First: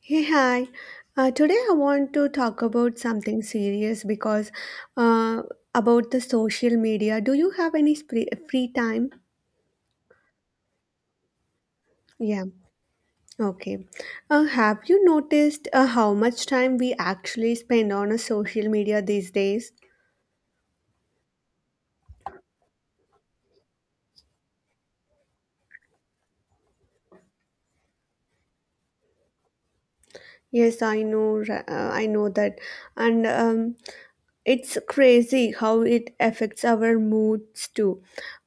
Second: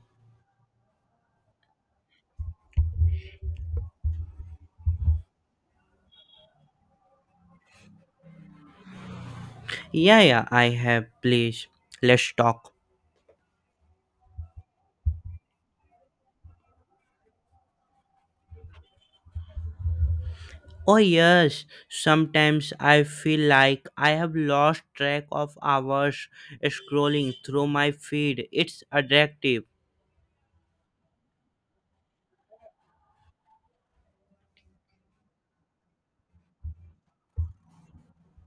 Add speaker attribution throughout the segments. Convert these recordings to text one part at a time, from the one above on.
Speaker 1: Hey, hi. Today I want to talk about something serious because uh, about the social media. Do you have any free time?
Speaker 2: Yeah, yeah, I have. Please, let's
Speaker 1: Yeah,
Speaker 2: talk.
Speaker 1: okay. Have you noticed how much time we actually spend on a social media these days?
Speaker 2: Oh, yes. Sometimes I feel like I have lost track of hours scrolling through my feed. It's addictive.
Speaker 1: Yes, I know. I know that, and it's crazy how it affects our moods too.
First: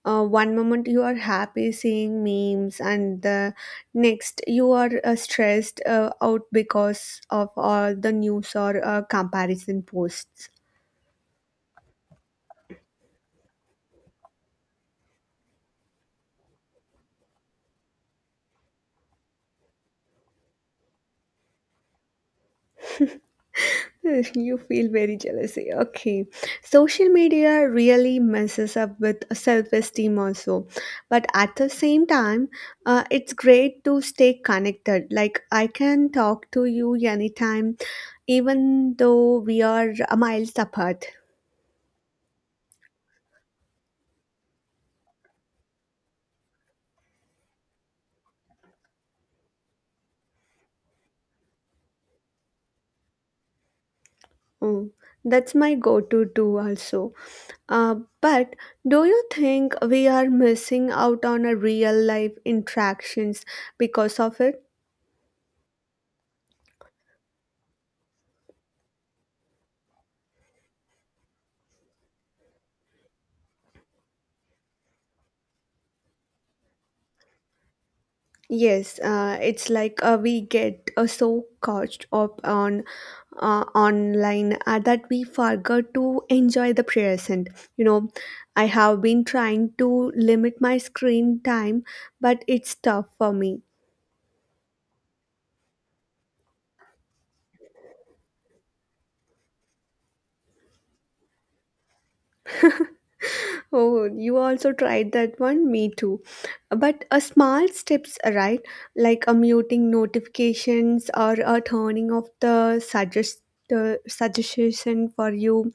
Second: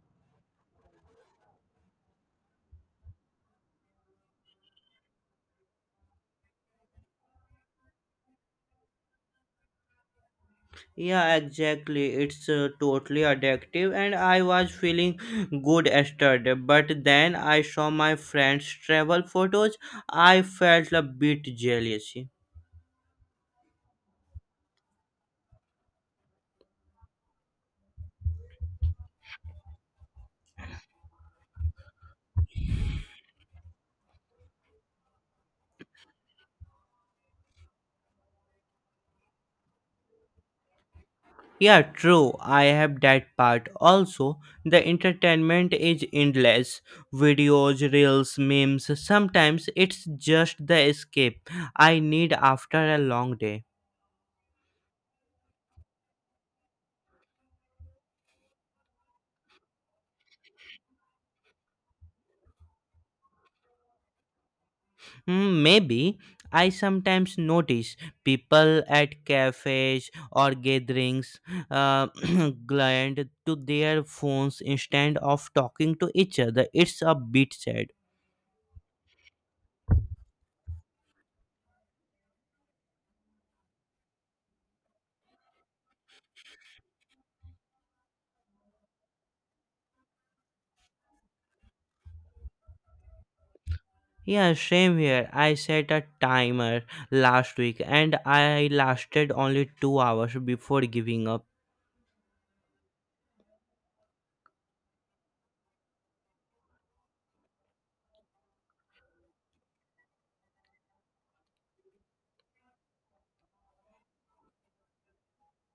Speaker 1: One moment you are happy seeing memes, and the next you are stressed out because of all the news or comparison posts.
Speaker 2: Yeah, exactly. It's totally addictive, and I was feeling good yesterday. But then I saw my friends' travel photos. I felt a bit jealous.
Speaker 1: You feel very jealousy. Okay. Social media really messes up with self esteem, also. But at the same time, it's great to stay connected. Like, I can talk to you anytime even though we are miles apart.
Speaker 2: Yeah, true. I have that part. Also, the entertainment is endless. Videos, reels, memes. Sometimes it's just the escape I need after a long day.
Speaker 1: Mm, that's my go to too, also. Uh, but do you think we are missing out on a real life interactions because of it?
Speaker 2: Hmm, maybe I sometimes notice people at cafes or gatherings uh, glued to their phones instead of talking to each other. It's a bit sad.
Speaker 1: Yes, it's like we get so caught up on online that we forget to enjoy the present. You know, I have been trying to limit my screen time, but it's tough for me.
Speaker 2: Yeah, same here. I set a timer last week and I lasted only 2 hours before giving up.
Speaker 1: Oh, you also tried that one? Me too. But a small steps, right? Like a muting notifications or a turning off the suggestion for you.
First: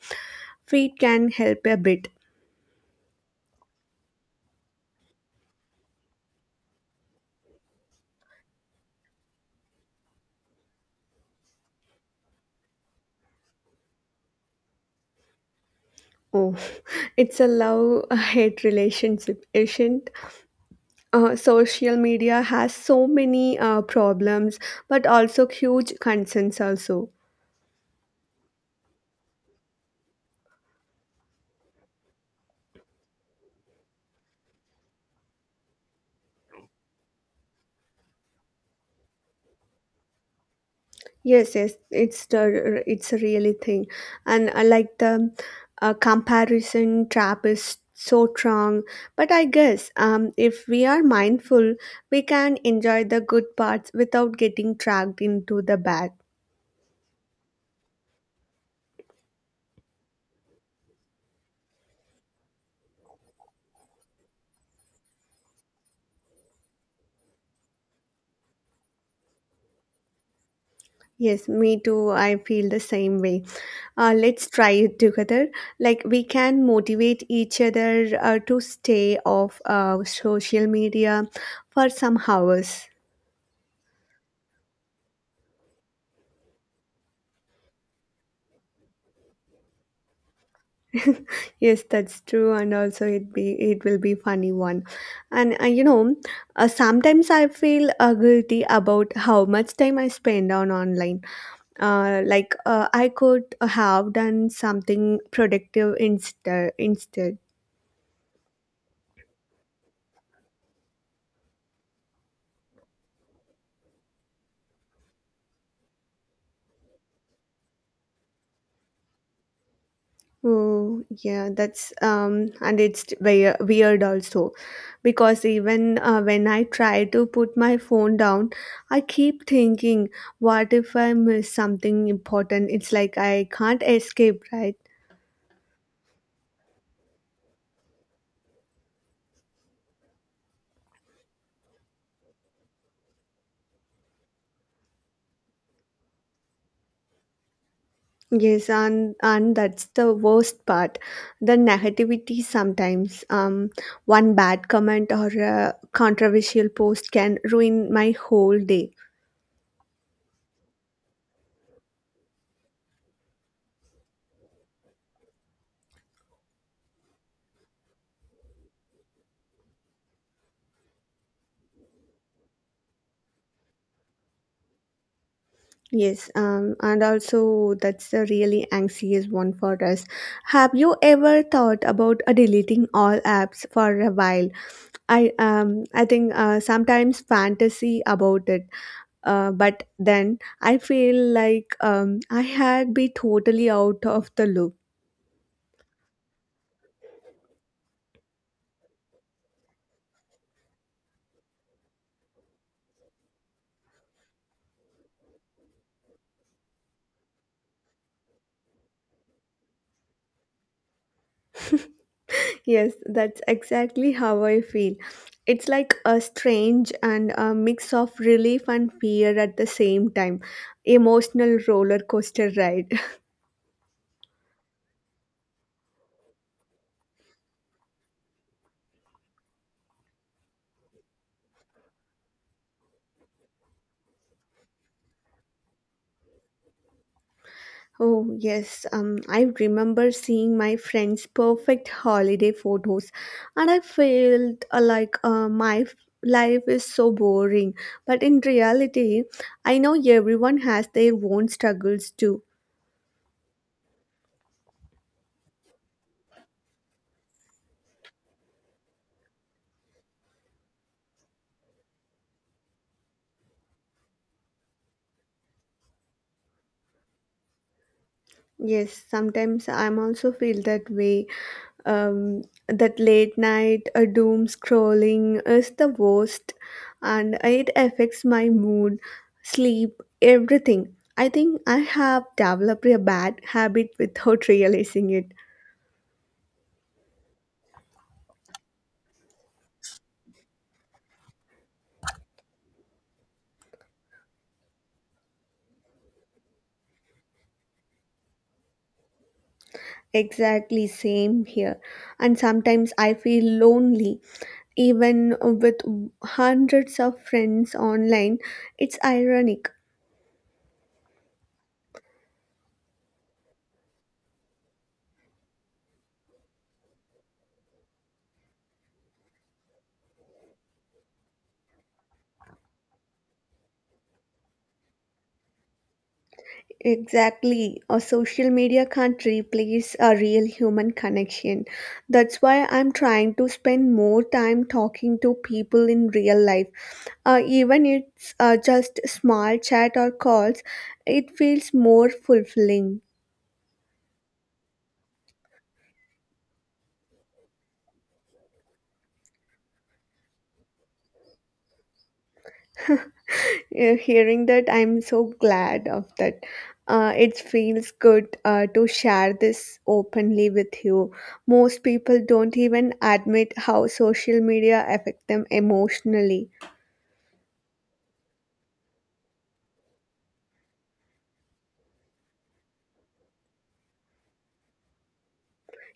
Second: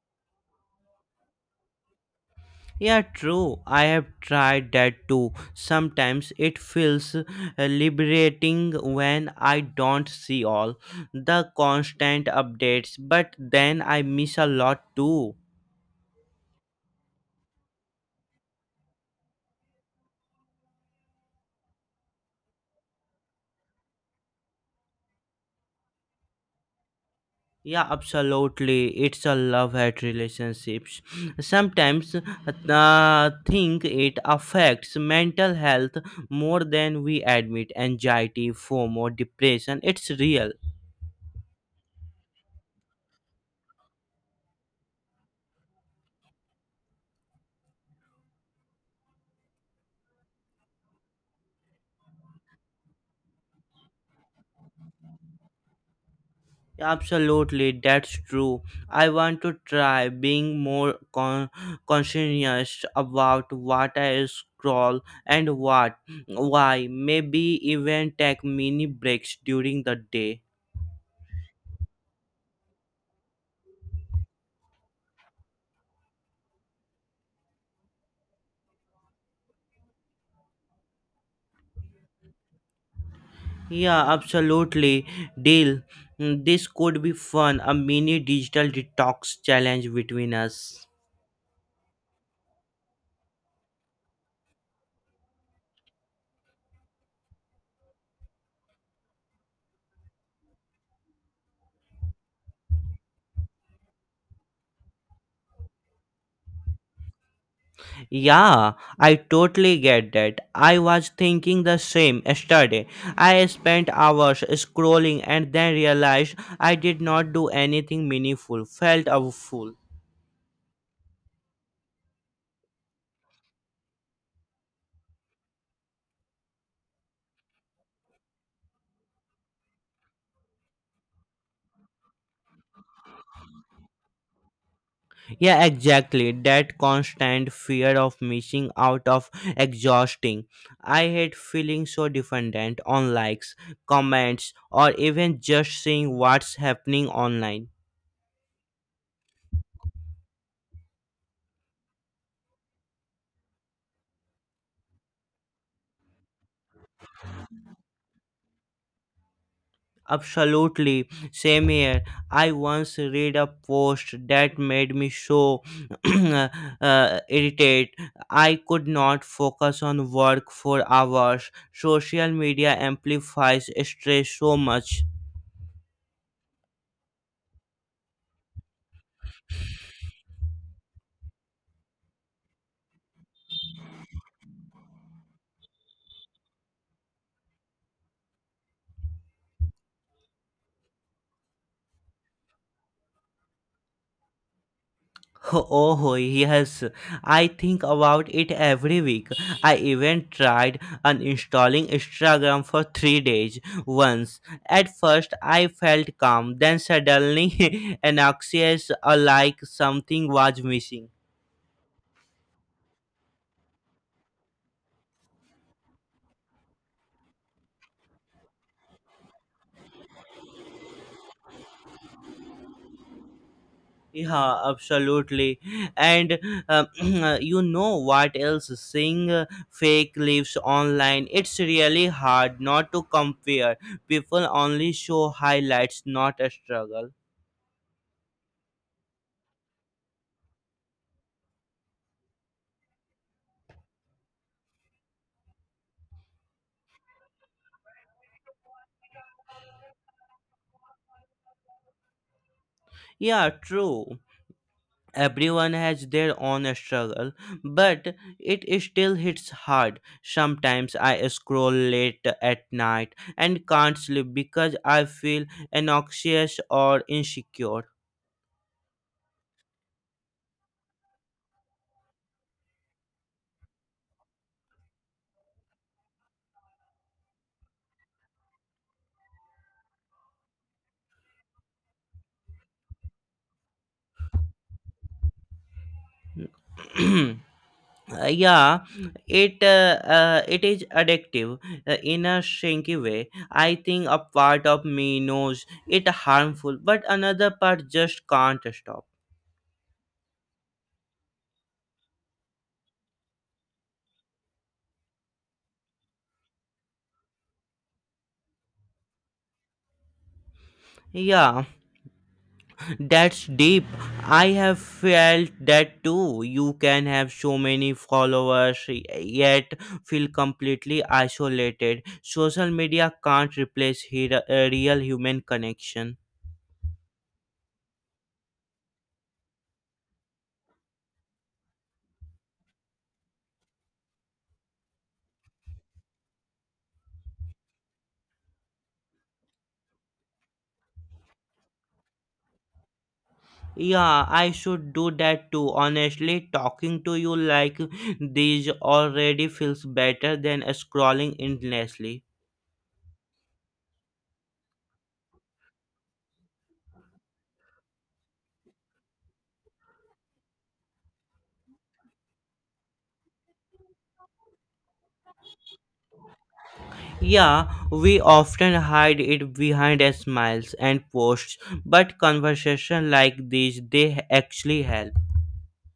Speaker 1: Feed can help a bit.
Speaker 2: Yeah, true. I have tried that too. Sometimes it feels liberating when I don't see all the constant updates, but then I miss a lot too.
Speaker 1: Oh, it's a love hate relationship, isn't? Social media has so many problems, but also huge concerns also.
Speaker 2: Yeah, absolutely. It's a love hate relationships. Sometimes think it affects mental health more than we admit. Anxiety, FOMO, depression. It's real.
Speaker 1: Yes, yes, it's the it's a really thing, and I like the comparison trap is so strong. But I guess if we are mindful, we can enjoy the good parts without getting dragged into the bad.
Speaker 2: Absolutely, that's true. I want to try being conscientious about what I scroll and what, why. Maybe even take mini breaks during the day.
Speaker 1: Yes, me too. I feel the same way. Let's try it together. Like we can motivate each other to stay off social media for some hours.
Speaker 2: Yeah, absolutely. Deal. Mm, this could be fun. A mini digital detox challenge between us.
Speaker 1: Yes, that's true, and also it will be funny one, and you know, sometimes I feel guilty about how much time I spend on online. Like I could have done something productive instead. Instead,
Speaker 2: Yeah, I totally get that. I was thinking the same yesterday. I spent hours scrolling and then realized I did not do anything meaningful. Felt a fool.
Speaker 1: oh, yeah, that's and it's very weird also because even when I try to put my phone down, I keep thinking, what if I miss something important? It's like I can't escape, right?
Speaker 2: Yeah, exactly. That constant fear of missing out of exhausting. I hate feeling so dependent on likes, comments, or even just seeing what's happening online.
Speaker 1: Yes, and that's the worst part, the negativity sometimes. One bad comment or a controversial post can ruin my whole day.
Speaker 2: Absolutely. Same here. I once read a post that made me so irritated. I could not focus on work for hours. Social media amplifies stress so much.
Speaker 1: Yes, and also that's a really anxious one for us. Have you ever thought about deleting all apps for a while? I think sometimes fantasy about it, but then I feel like I had be totally out of the loop.
Speaker 2: Oh, yes, I think about it every week. I even tried uninstalling Instagram for 3 days once. At first, I felt calm, then suddenly anxious, like something was missing.
Speaker 1: Yes, that's exactly how I feel. It's like a strange and a mix of relief and fear at the same time, emotional roller coaster ride.
Speaker 2: Yeah, absolutely. And um, you know what else? Seeing fake lives online, it's really hard not to compare. People only show highlights, not a struggle.
Speaker 1: Oh, yes. I remember seeing my friend's perfect holiday photos, and I felt like life is so boring. But in reality, I know everyone has their own struggles too.
Speaker 2: Yeah, true. Everyone has their own struggle, but it still hits hard. Sometimes I scroll late at night and can't sleep because I feel anxious or insecure.
Speaker 1: Yes, sometimes I'm also feel that way. That late night doom scrolling is the worst and it affects my mood, sleep, everything. I think I have developed a bad habit without realizing it.
Speaker 2: Yeah, it is addictive in a sneaky way. I think a part of me knows it harmful, but another part just can't stop.
Speaker 1: Exactly same here. And sometimes I feel lonely even with hundreds of friends online. It's ironic.
Speaker 2: Yeah, that's deep. I have felt that too. You can have so many followers yet feel completely isolated. Social media can't replace a real human connection.
Speaker 1: Exactly. A social media can't replace a real human connection. That's why I'm trying to spend more time talking to people in real life. Even it's just small chat or calls, it feels more fulfilling.
Speaker 2: Yeah, I should do that too. Honestly, talking to you like these already feels better than scrolling endlessly.
Speaker 1: Hearing that, I'm so glad of that. It feels good to share this openly with you. Most people don't even admit how social media affect them emotionally.
Speaker 2: Yeah, we often hide it behind smiles and posts, but conversation like these they actually help.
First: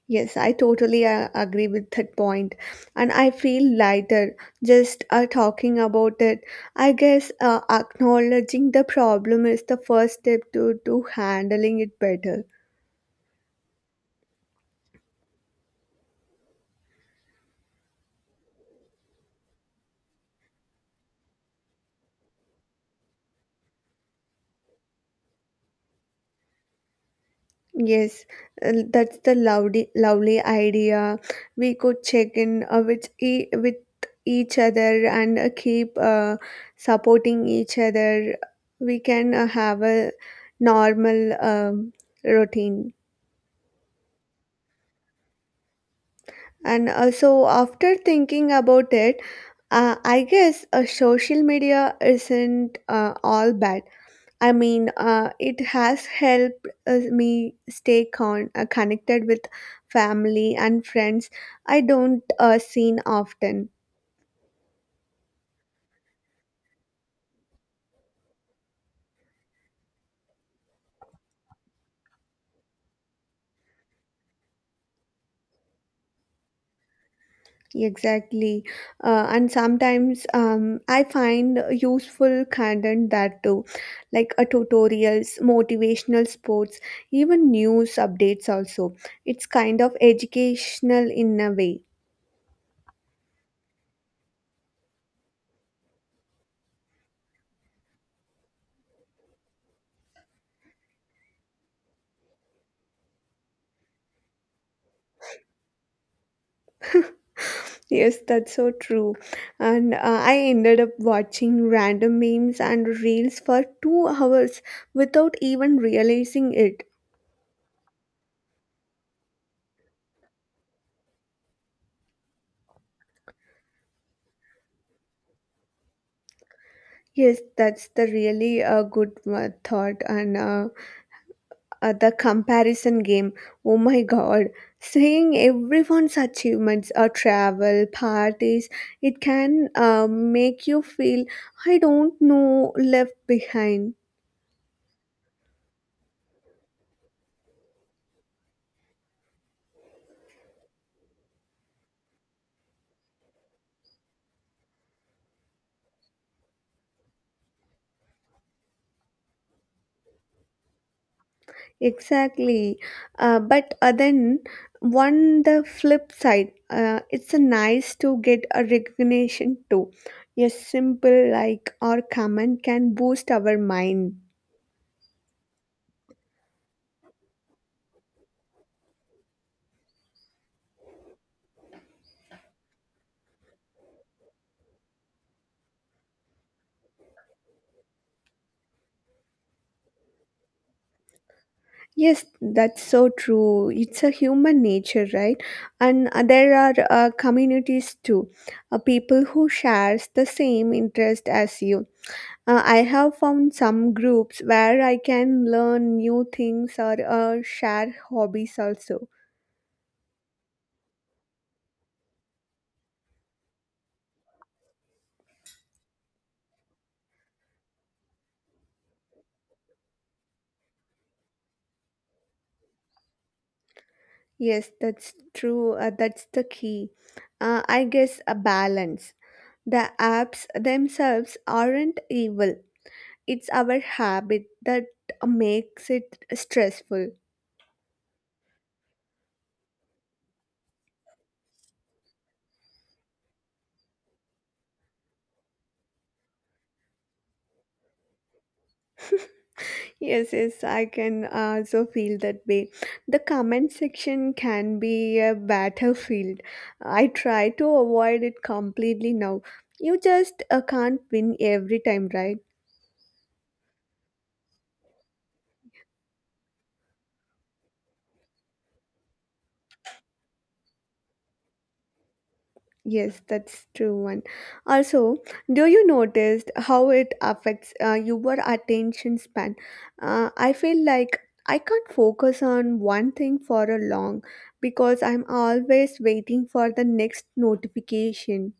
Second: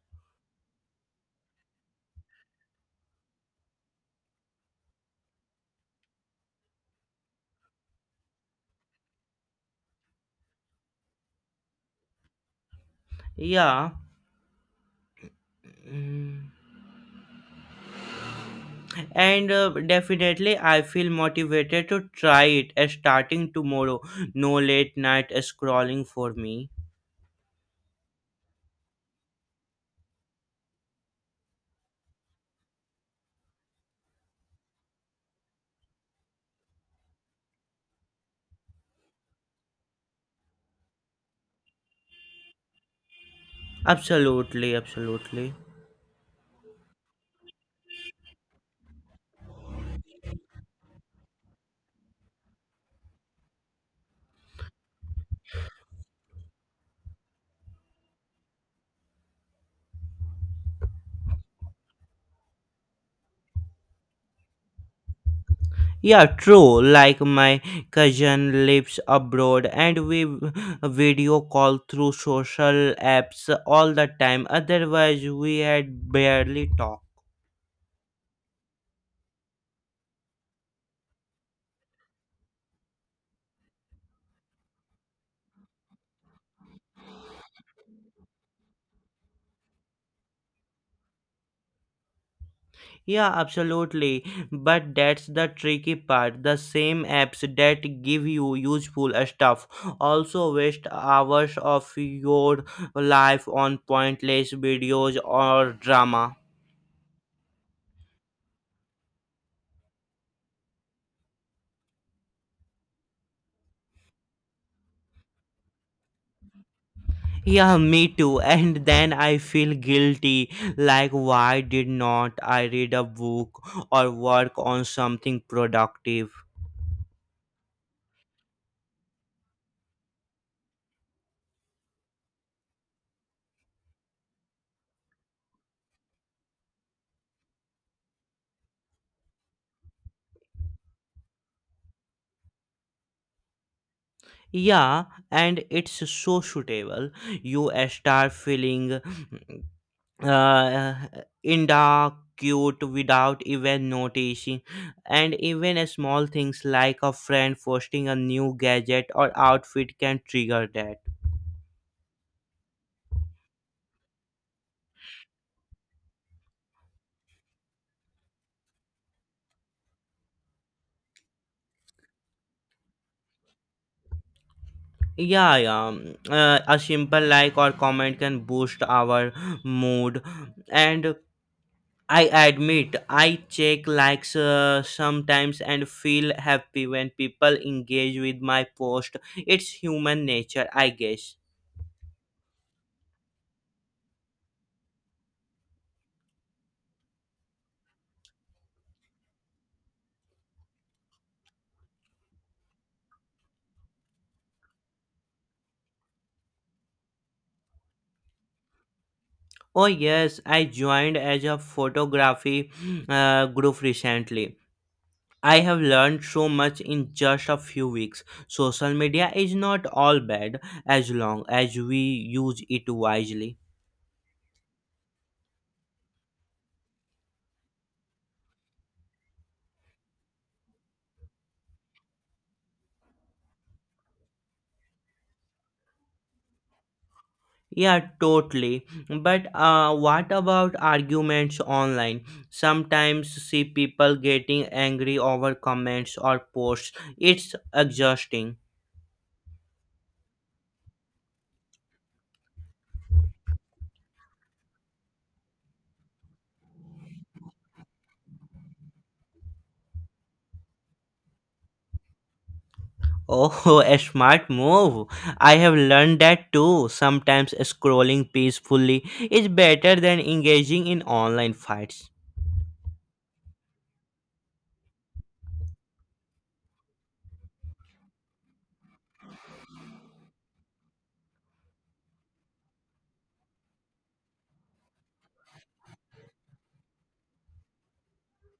Speaker 1: Yes, I totally agree with that point, and I feel lighter just talking about it. I guess acknowledging the problem is the first step to handling it better.
Speaker 2: Yeah, and definitely I feel motivated to try it starting tomorrow. No late night scrolling for me.
Speaker 1: Yes, that's the lovely lovely idea. We could check in with each other and keep supporting each other. We can have a normal routine.
Speaker 2: Absolutely, absolutely.
Speaker 1: And so, after thinking about it, I guess social media isn't all bad. I mean, it has helped me stay connected with family and friends I don't seen often.
Speaker 2: Yeah, true. Like my cousin lives abroad and we video call through social apps all the time. Otherwise, we had barely talked.
Speaker 1: Exactly. And sometimes I find useful content that too, like tutorials, motivational sports, even news updates also. It's kind of educational in a way.
Speaker 2: Yeah, absolutely. But that's the tricky part. The same apps that give you useful stuff also waste hours of your life on pointless videos or drama.
Speaker 1: Yes, that's so true. And I ended up watching random memes and reels for 2 hours without even realizing it.
Speaker 2: Yeah, me too. And then I feel guilty. Like, why did not I read a book or work on something productive?
Speaker 1: Yes, that's the really good thought and the comparison game. Oh my god, seeing everyone's achievements or travel, parties, it can make you feel, I don't know, left behind.
Speaker 2: Yeah, and it's so suitable. You start feeling uh, in dark cute without even noticing, and even a small things like a friend posting a new gadget or outfit can trigger that.
Speaker 1: Exactly. But then, one the flip side, it's a nice to get a recognition too. A simple like or comment can boost our mind.
Speaker 2: Yeah, yeah, a simple like or comment can boost our mood, and I admit I check likes sometimes and feel happy when people engage with my post. It's human nature, I guess.
Speaker 1: Yes, that's so true. It's a human nature, right? And there are communities too, people who shares the same interest as you. I have found some groups where I can learn new things or share hobbies also.
Speaker 2: Oh, yes, I joined as a photography group recently. I have learned so much in just a few weeks. Social media is not all bad as long as we use it wisely.
Speaker 1: Yes, that's true. That's the key. I guess a balance. The apps themselves aren't evil. It's our habit that makes it stressful.
Speaker 2: Yeah, totally. But what about arguments online? Sometimes see people getting angry over comments or posts. It's exhausting.
Speaker 1: Yes, yes, I can also feel that way. The comment section can be a battlefield. I try to avoid it completely now. You just can't win every time, right?
Speaker 2: Oh, a smart move. I have learned that too. Sometimes scrolling peacefully is better than engaging in online fights.
Speaker 1: Yes, that's true one. Also, do you notice how it affects your attention span? I feel like I can't focus on one thing for a long because I'm always waiting for the next notifications.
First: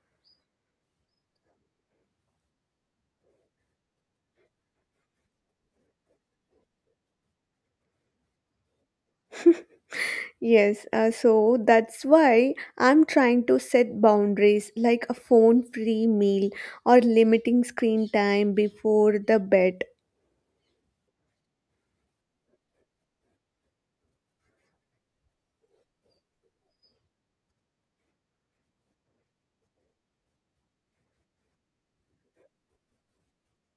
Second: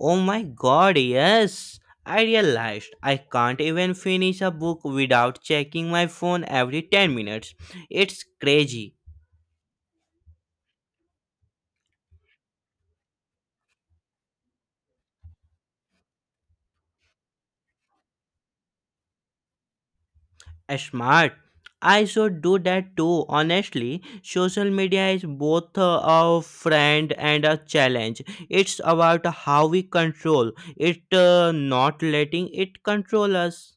Speaker 2: Oh my god, yes. I realized I can't even finish a book without checking my phone every 10 minutes. It's crazy.
Speaker 1: Yes, so that's why I'm trying to set boundaries like a phone free meal or limiting screen time before the bed.
Speaker 2: Smart. I should do that too. Honestly, social media is both a friend and a challenge. It's about how we control it, not letting it control us.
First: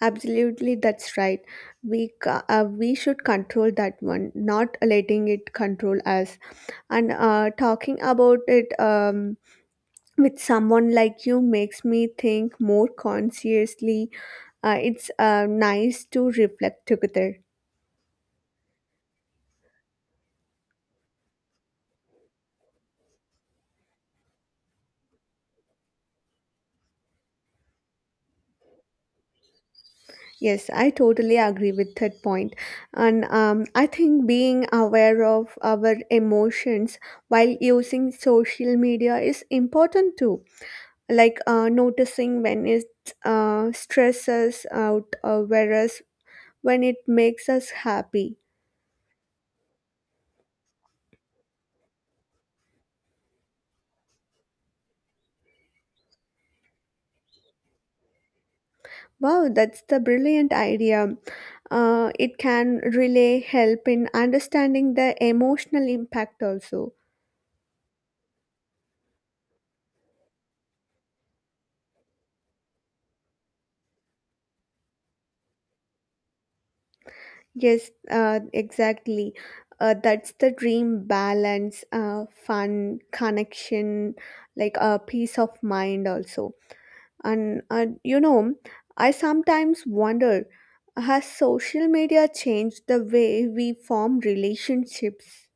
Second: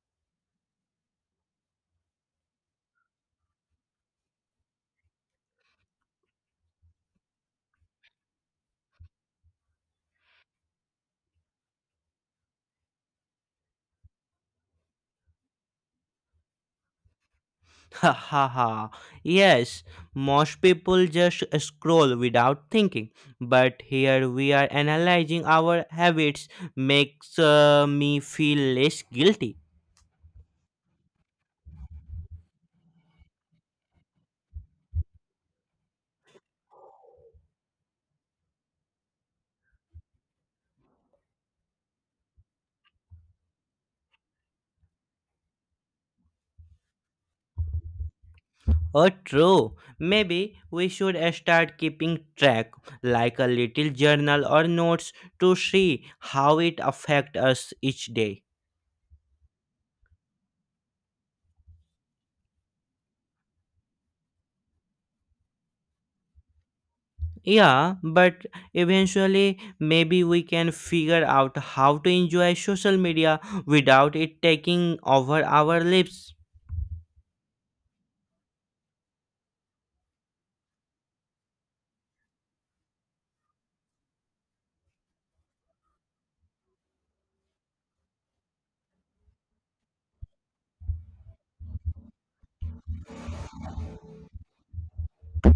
Speaker 1: Absolutely, that's right. We should control that one, not letting it control us. And talking about it with someone like you makes me think more consciously. It's nice to reflect together.
Speaker 2: Ha ha ha. Yes, most people just scroll without thinking, but here we are analyzing our habits, makes me feel less guilty.
Speaker 1: Yes, I totally agree with that point. And I think being aware of our emotions while using social media is important too. Like noticing when it stresses out, whereas when it makes us happy.
Speaker 2: Oh, true. Maybe we should start keeping track, like a little journal or notes, to see how it affects us each day.
Speaker 1: Wow, that's the brilliant idea. It can really help in understanding the emotional impact also.
Speaker 2: Yeah, but eventually, maybe we can figure out how to enjoy social media without it taking over our lives.
Speaker 1: Yes, exactly. That's the dream balance, fun, connection, like a peace of mind also. And you know, I sometimes wonder, has social media changed the way we form relationships?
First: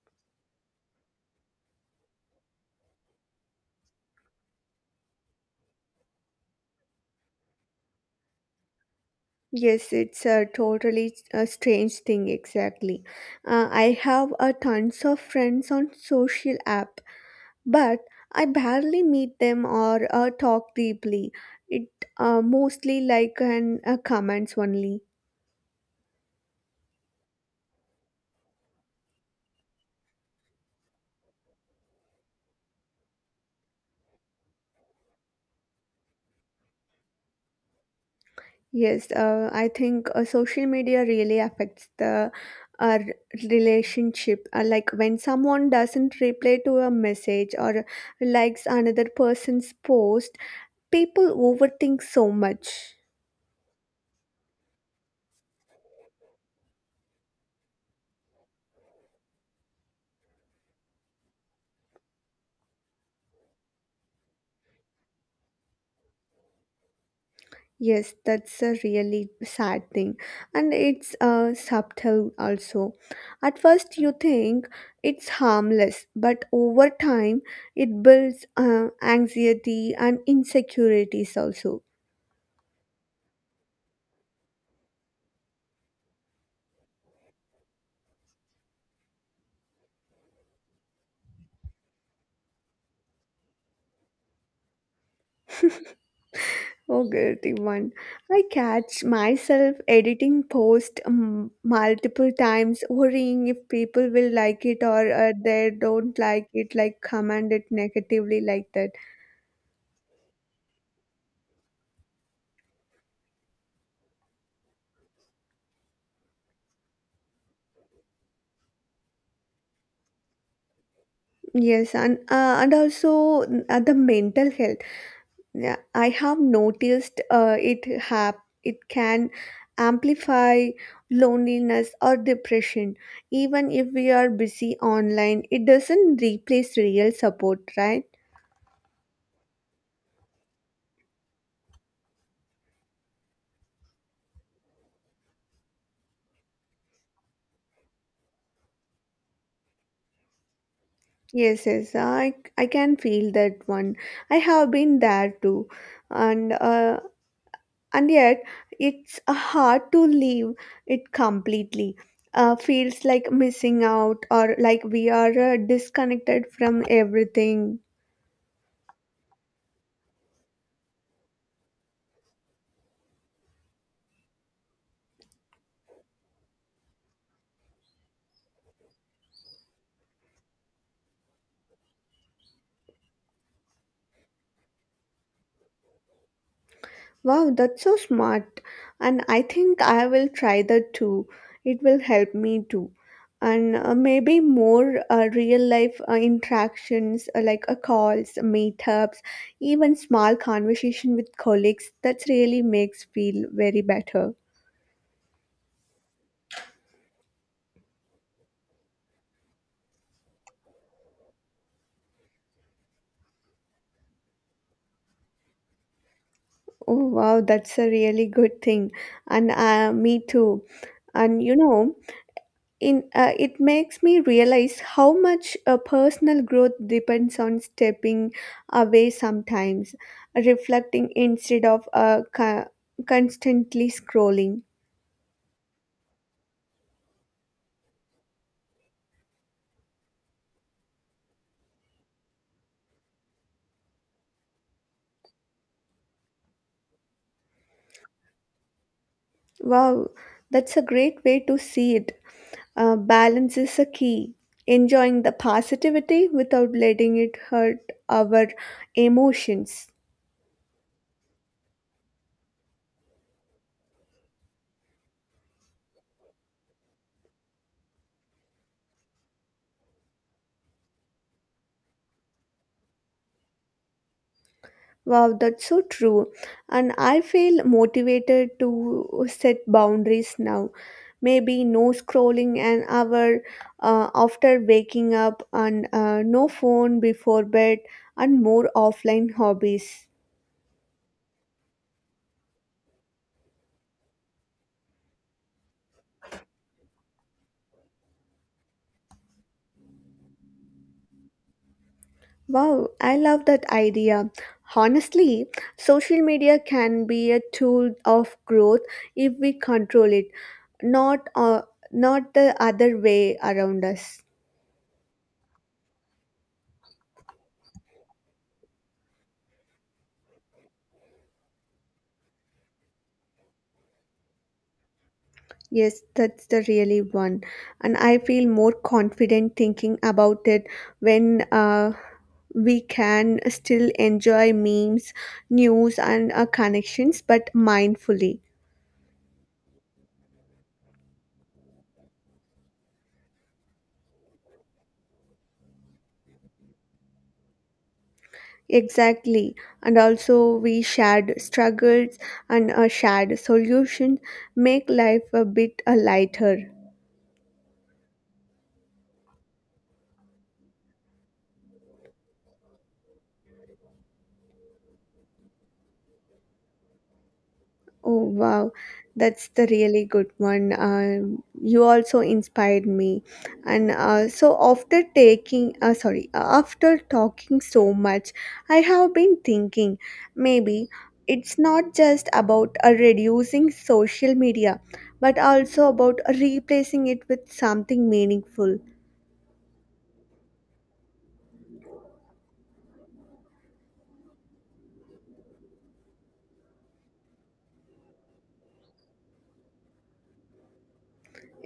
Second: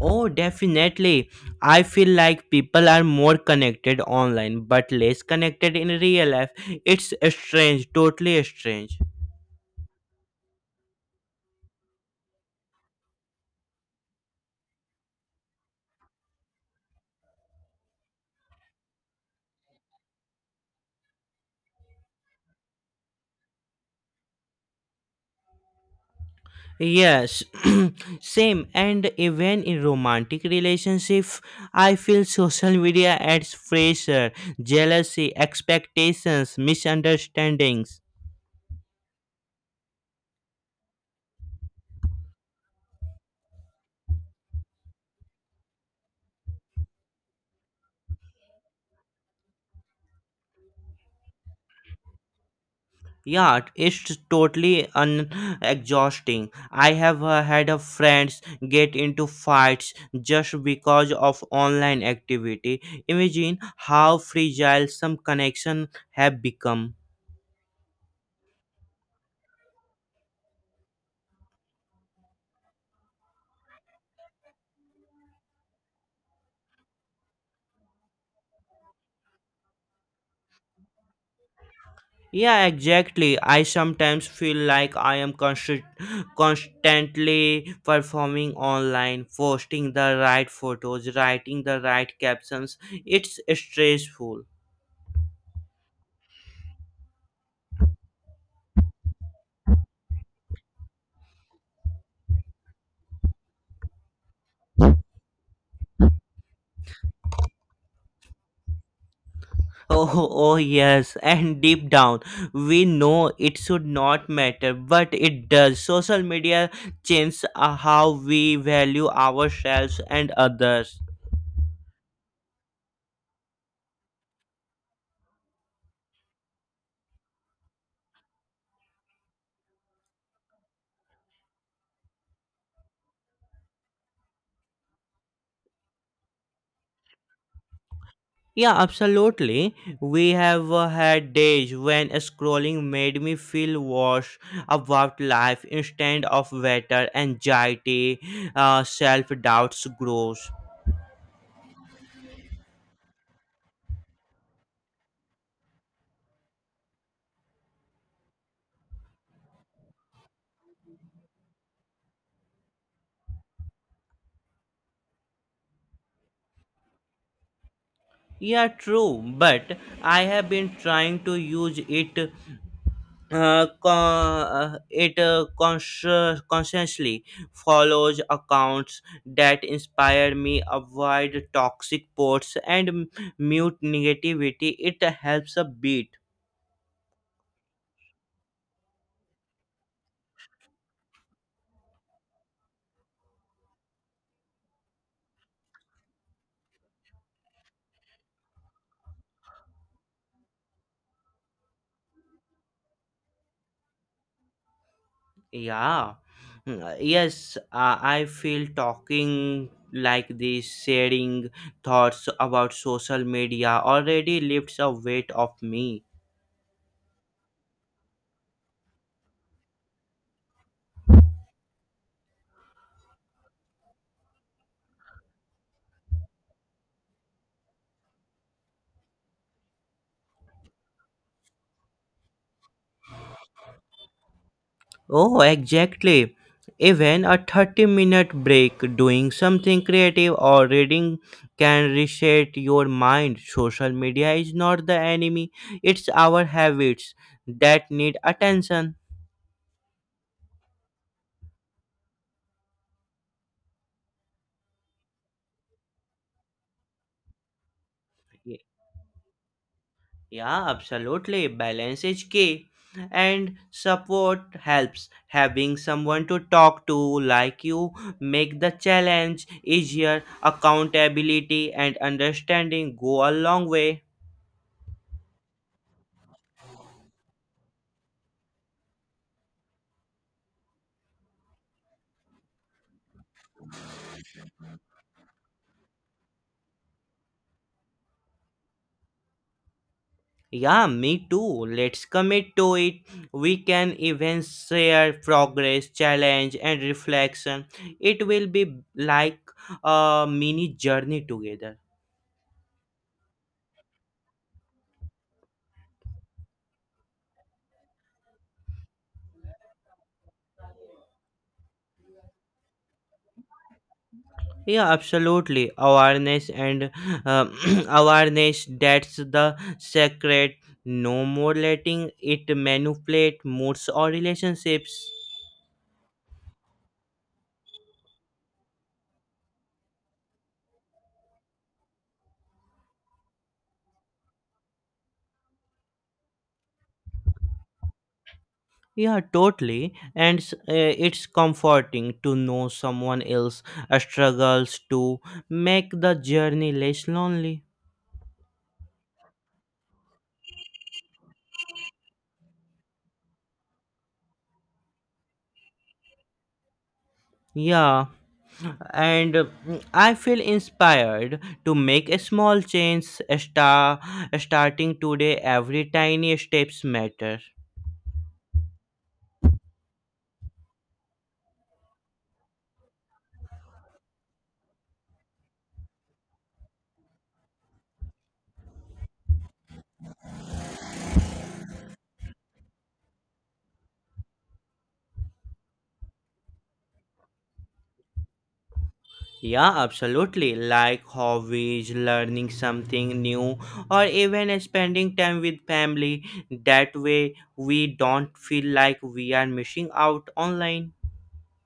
Speaker 2: Oh, definitely. I feel like people are more connected online but less connected in real life. It's strange, totally strange.
Speaker 1: Yes, it's a totally a strange thing, exactly. I have a tons of friends on social app but I barely meet them or talk deeply. It mostly like and comments only.
Speaker 2: Yes, same. And even in romantic relationship, I feel social media adds pressure, jealousy, expectations, misunderstandings.
Speaker 1: Yes, I think social media really affects the uh, r- relationship. Like when someone doesn't reply to a message or likes another person's post, people overthink so much.
Speaker 2: Yeah, it's totally exhausting. I have had a friends get into fights just because of online activity. Imagine how fragile some connection have become.
Speaker 1: Yes, that's a really sad thing, and it's subtle also. At first, you think it's harmless, but over time, it builds anxiety and insecurities also.
Speaker 2: Yeah, exactly. I sometimes feel like I am constantly performing online, posting the right photos, writing the right captions. It's stressful.
Speaker 1: Oh, guilty one. I catch myself editing post multiple times, worrying if people will like it or they don't like it, like comment it negatively like that.
Speaker 2: Oh, oh, yes. And deep down, we know it should not matter, but it does. Social media changes how we value ourselves and others.
Speaker 1: Yes, and also the mental health. Yeah, I have noticed it can amplify loneliness or depression. Even if we are busy online, it doesn't replace real support, right?
Speaker 2: Yeah, absolutely. We have had days when scrolling made me feel worse about life instead of better. Anxiety, self doubts grows.
Speaker 1: Yes, yes, I can feel that one. I have been there too, and uh, and yet it's hard to leave it completely. Feels like missing out or like we are disconnected from everything.
Speaker 2: Yeah, true. But I have been trying to use it, consciously. Follows accounts that inspire me. Avoid toxic posts and mute negativity. It helps a bit.
Speaker 1: Wow, that's so smart, and I think I will try that too. It will help me too, and maybe more real life interactions like calls meetups, even small conversation with colleagues that really makes feel very better.
Speaker 2: Yeah, mm, yes, I feel talking like this, sharing thoughts about social media already lifts a weight off me.
Speaker 1: Oh wow, that's a really good thing, and me too. And you know, in it makes me realize how much personal growth depends on stepping away sometimes, reflecting instead of constantly scrolling.
Speaker 2: Oh, exactly. Even a 30-minute break doing something creative or reading can reset your mind. Social media is not the enemy, it's our habits that need attention.
Speaker 1: Wow, that's a great way to see it. Balance is a key. Enjoying the positivity without letting it hurt our emotions.
Speaker 2: Yeah, absolutely. Balance is key. And support helps. Having someone to talk to like you make the challenge easier. Accountability and understanding go a long way.
Speaker 1: Wow, that's so true. And I feel motivated to set boundaries now. Maybe no scrolling an hour after waking up, and no phone before bed, and more offline hobbies.
Speaker 2: Yeah, me too. Let's commit to it. We can even share progress, challenge, and reflection. It will be like a mini journey together.
Speaker 1: Wow, I love that idea. Honestly, social media can be a tool of growth if we control it, not uh, not the other way around us.
Speaker 2: Yeah, absolutely, awareness and uh, awareness, that's the secret. No more letting it manipulate moods or relationships.
Speaker 1: Yes, that's the really one. And I feel more confident thinking about it when we can still enjoy memes, news, and connections, but mindfully.
Speaker 2: Yeah, totally, and it's comforting to know someone else struggles to make the journey less lonely.
Speaker 1: Exactly. And also, we shared struggles and shared solutions make life a bit lighter.
Speaker 2: Yeah, and I feel inspired to make a small change, star, starting today. Every tiny steps matter.
Speaker 1: Oh, wow. That's the really good one. You also inspired me. And so after taking, sorry, after talking so much, I have been thinking maybe it's not just about reducing social media, but also about replacing it with something meaningful.
Speaker 2: Yeah, absolutely. Like hobbies, learning something new, or even spending time with family. That way, we don't feel like we are missing out online.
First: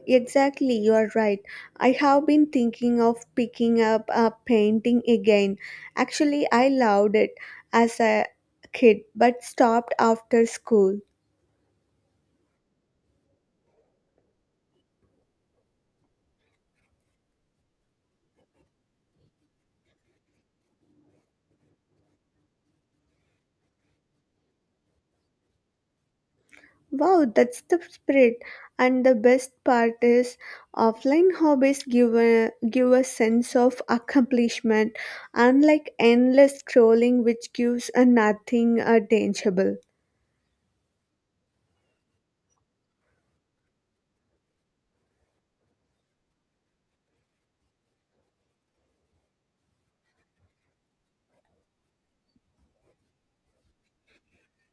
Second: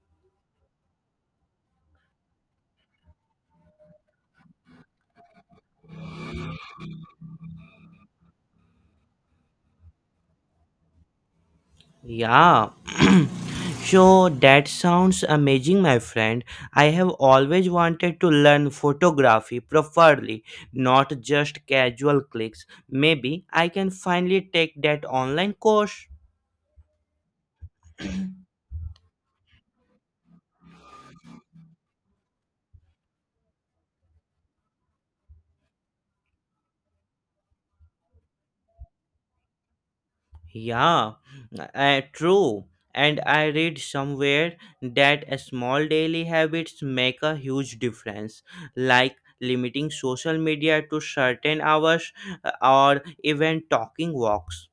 Speaker 1: Exactly, you are right. I have been thinking of picking up a painting again. Actually, I loved it as a kid but stopped after school.
Speaker 2: Yeah. So that sounds amazing, my friend. I have always wanted to learn photography properly, not just casual clicks. Maybe I can finally take that online course.
Speaker 1: Wow, that's the spirit. And the best part is offline hobbies give a sense of accomplishment unlike endless scrolling which gives a nothing tangible.
Speaker 2: Yeah, true. And I read somewhere that a small daily habits make a huge difference, like limiting social media to certain hours or even talking walks.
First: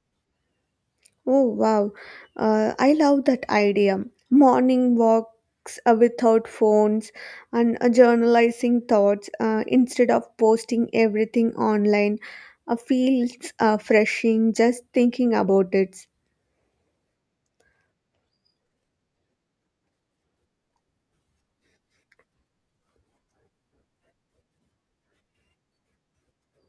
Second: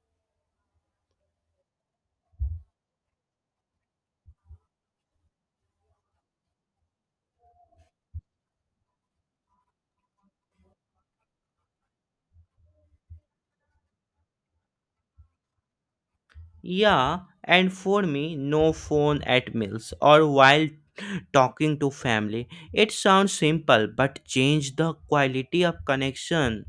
Speaker 1: Oh wow, I love that idea. Morning walks without phones and journalizing thoughts instead of posting everything online feels refreshing just thinking about it.
Speaker 2: Yeah, and for me, no phone at meals or while talking to family. It sounds simple, but change the quality of connection.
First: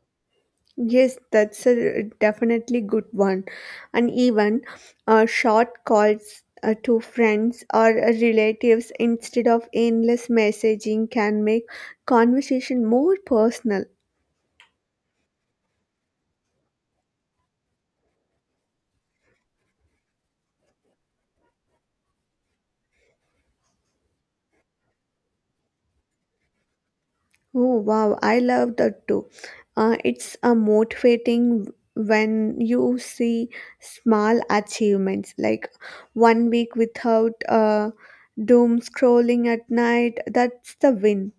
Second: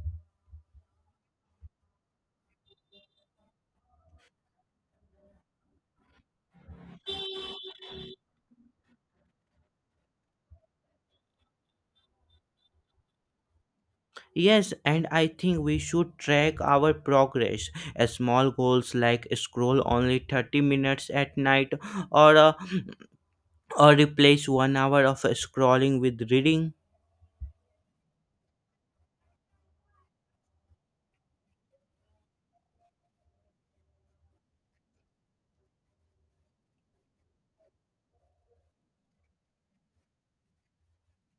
Speaker 1: Yes, that's a definitely good one. And even short calls to friends or relatives instead of endless messaging can make conversation more personal.
Speaker 2: Yes, and I think we should track our progress. Small goals like scroll only 30 minutes at night or uh, or replace 1 hour of scrolling with reading.
Speaker 1: Oh wow, I love that too. It's a motivating when you see small achievements like one week without doom scrolling at night. That's the win.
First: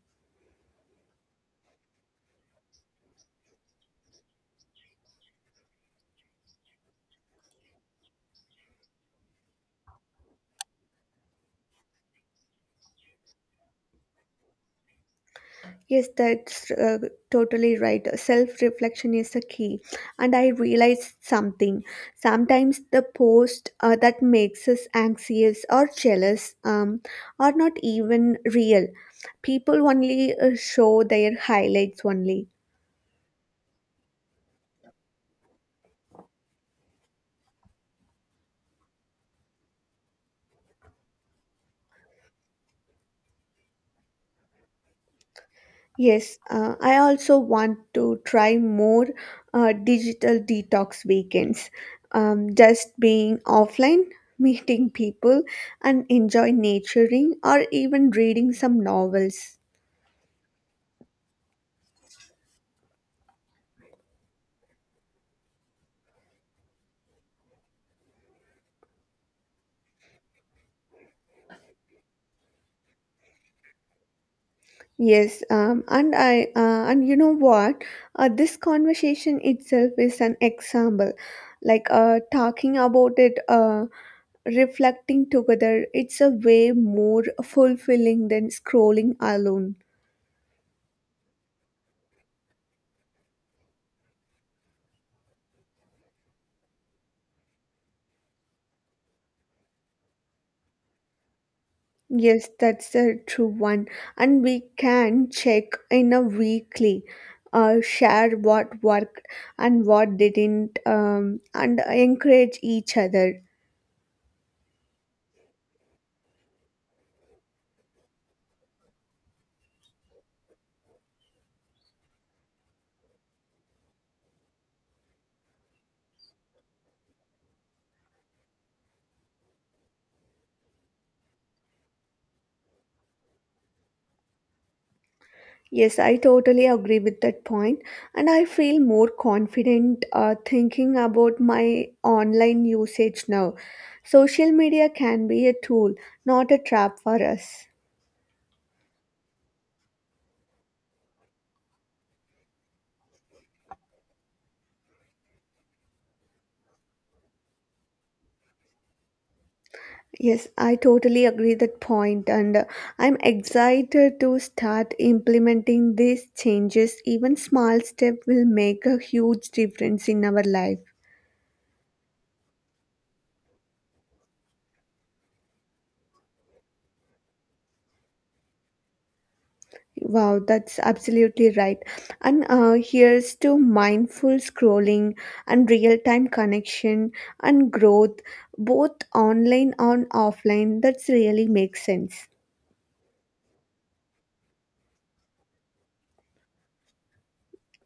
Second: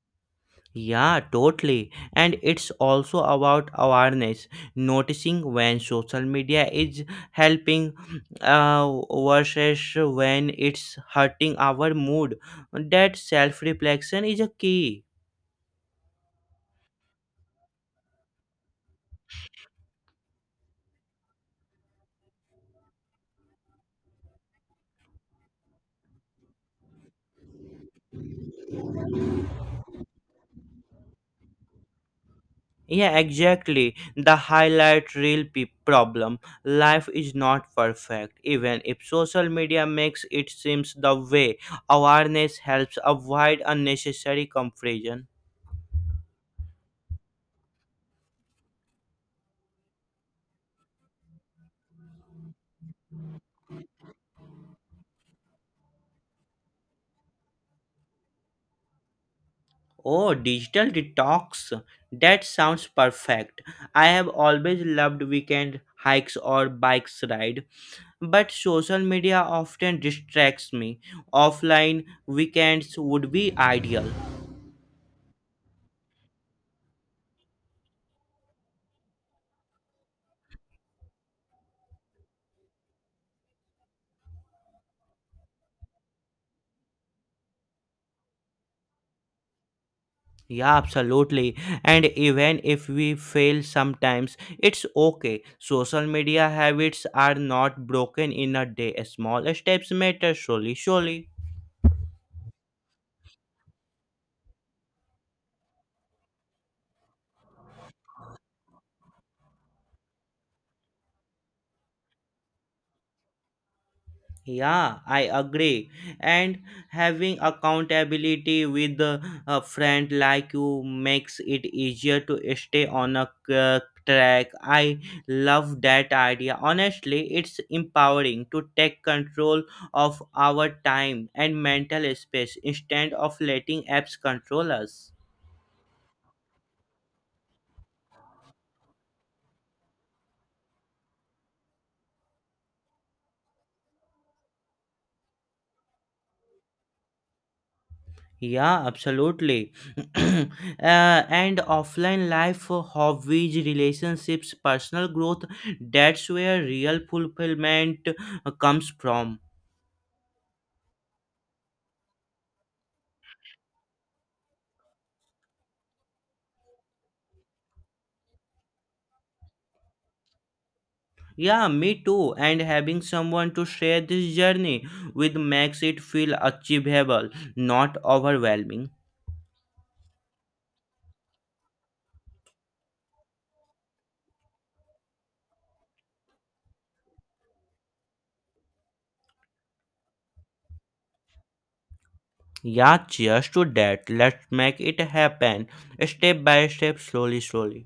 Speaker 2: Yeah, totally. And it's also about awareness, noticing when social media is helping uh, versus when it's hurting our mood. That self-reflection is a key.
Speaker 1: Yes, that's totally right. Self reflection is the key. And I realized something. Sometimes the post that makes us anxious or jealous are not even real. People only show their highlights only.
Speaker 2: Yeah, exactly. The highlight reel problem. Life is not perfect, even if social media makes it seems the way. Awareness helps avoid unnecessary confusion.
Speaker 1: Yes, I also want to try more digital detox weekends. Just being offline, meeting people, and enjoy naturing or even reading some novels.
Speaker 2: Oh, digital detox. That sounds perfect. I have always loved weekend hikes or bikes ride, but social media often distracts me. Offline weekends would be ideal.
Speaker 1: Yes, and you know what? This conversation itself is an example. Like talking about it, reflecting together, it's a way more fulfilling than scrolling alone.
Speaker 2: Yeah, absolutely. And even if we fail sometimes, it's okay. Social media habits are not broken in a day. Small steps matter, surely, surely.
Speaker 1: Yes, that's a true one. And we can check in a weekly, share what worked and what didn't, and encourage each other.
Speaker 2: Yeah, I agree. And having accountability with a friend like you makes it easier to stay on track. I love that idea. Honestly, it's empowering to take control of our time and mental space instead of letting apps control us.
Speaker 1: Yes, I totally agree with that point, and I feel more confident thinking about my online usage now. Social media can be a tool, not a trap for us.
Speaker 2: Yeah, absolutely. uh, and offline life, hobbies, relationships, personal growth, that's where real fulfillment comes from.
Speaker 1: Yes, I totally agree that point, and I'm excited to start implementing these changes. Even small step will make a huge difference in our life.
Speaker 2: Yeah, me too. And having someone to share this journey with makes it feel achievable, not overwhelming.
Speaker 1: Wow, that's absolutely right. And here's to mindful scrolling and real-time connection and growth, both online and offline. That's really makes sense.
Speaker 2: Yeah, cheers to that. Let's make it happen step by step, slowly, slowly.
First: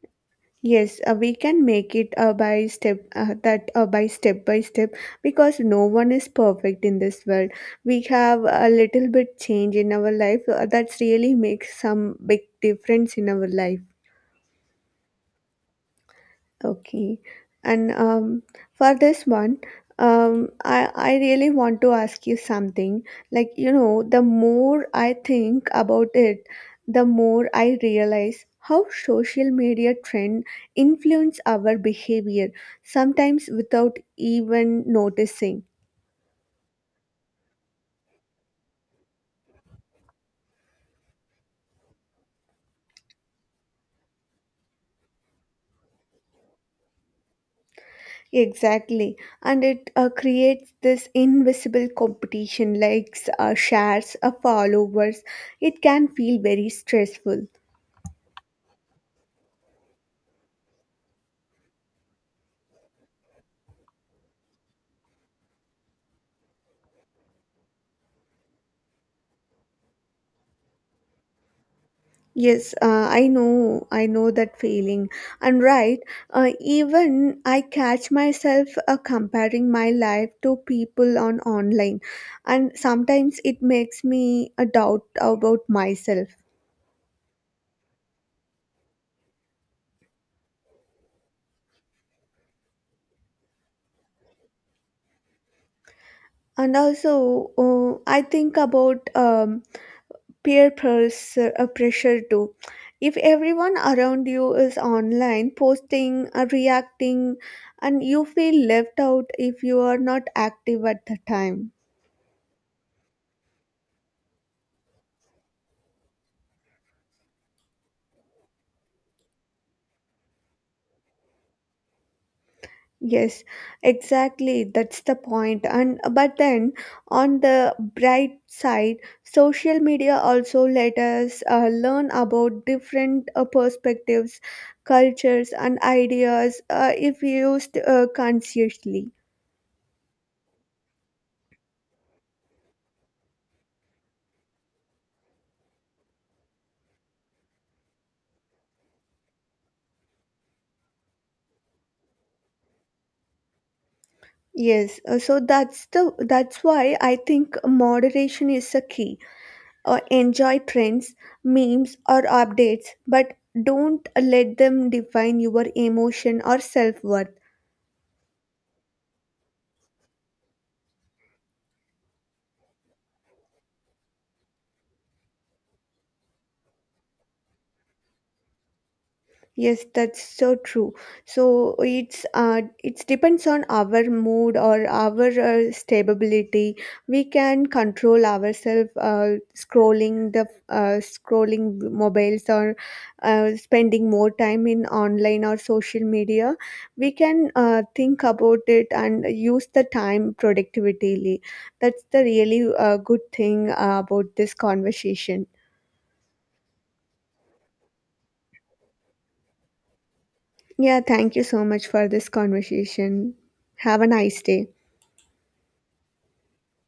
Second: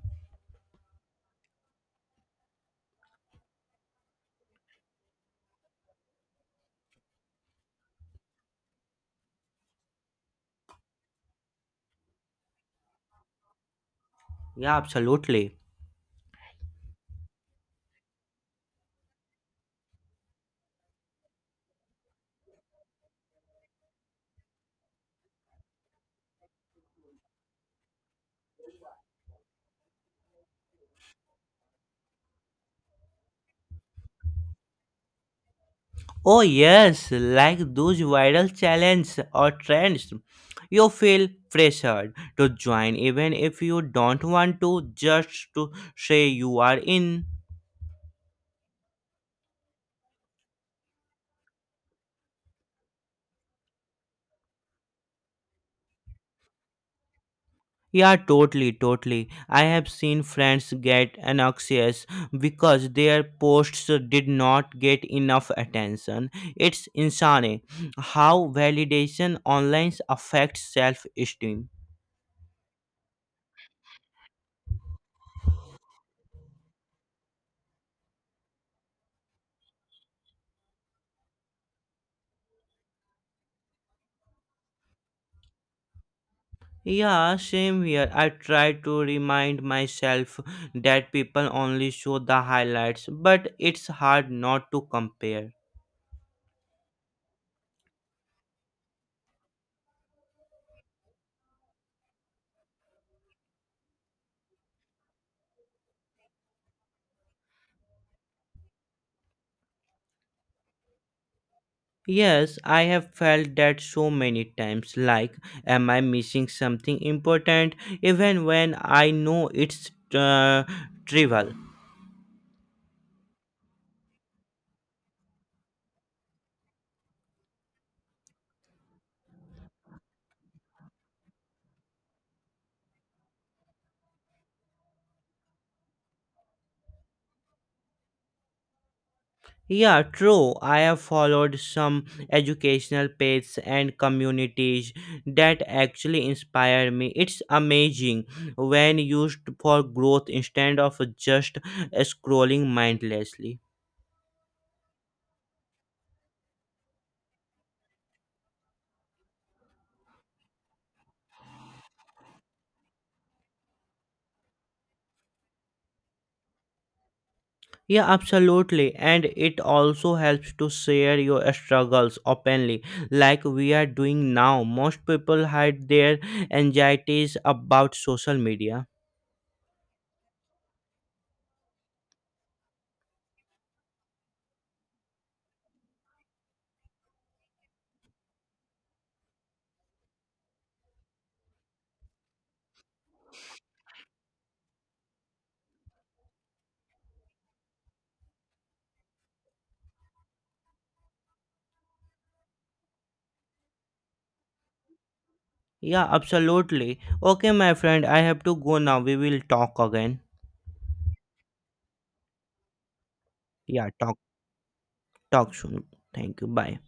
Speaker 1: Yes, we can make it by step because no one is perfect in this world. We have a little bit change in our life that's really makes some big difference in our life.
Speaker 2: Yeah, absolutely.
Speaker 1: Okay. And for this one, I really want to ask you something. Like, you know, the more I think about it, the more I realize how social media trend influence our behavior, sometimes without even noticing.
Speaker 2: Oh yes, like those viral challenges or trends. You feel pressured to join even if you don't want to just to say you are in.
Speaker 1: Exactly. And it creates this invisible competition, likes, shares, followers. It can feel very stressful.
Speaker 2: Yeah, totally, totally. I have seen friends get anxious because their posts did not get enough attention. It's insane how validation online affects self-esteem.
Speaker 1: Yes, I know that feeling. And right, even I catch myself comparing my life to people on online, and sometimes it makes me a doubt about myself.
Speaker 2: Yeah, same here. I try to remind myself that people only show the highlights, but it's hard not to compare.
Speaker 1: And also, I think about peer pressure too. If everyone around you is online, posting, reacting, and you feel left out if you are not active at the time.
Speaker 2: Yes, I have felt that so many times like, am I missing something important, even when I know it's trivial.
Speaker 1: Yes, exactly. That's the point. And but then on the bright side, social media also let us learn about different perspectives, cultures, and ideas if used consciously.
Speaker 2: Yeah, true. I have followed some educational pages and communities that actually inspire me. It's amazing when used for growth instead of just scrolling mindlessly.
Speaker 1: Yes, so that's why I think moderation is a key. Enjoy trends, memes, or updates, but don't let them define your emotion or self-worth.
Speaker 2: Yeah, absolutely. And it also helps to share your struggles openly, like we are doing now. Most people hide their anxieties about social media.
Speaker 1: Yes, that's so true. So it depends on our mood or our stability. We can control ourselves scrolling mobiles or spending more time in online or social media. We can think about it and use the time productively. That's the really good thing about this conversation.
Speaker 2: Yeah, absolutely. Okay, my friend, I have to go now. We will talk again.
Speaker 1: Yeah, thank you so much for this conversation.
Speaker 2: Yeah,
Speaker 1: Have a
Speaker 2: talk,
Speaker 1: nice day.
Speaker 2: talk soon. Thank you. Bye.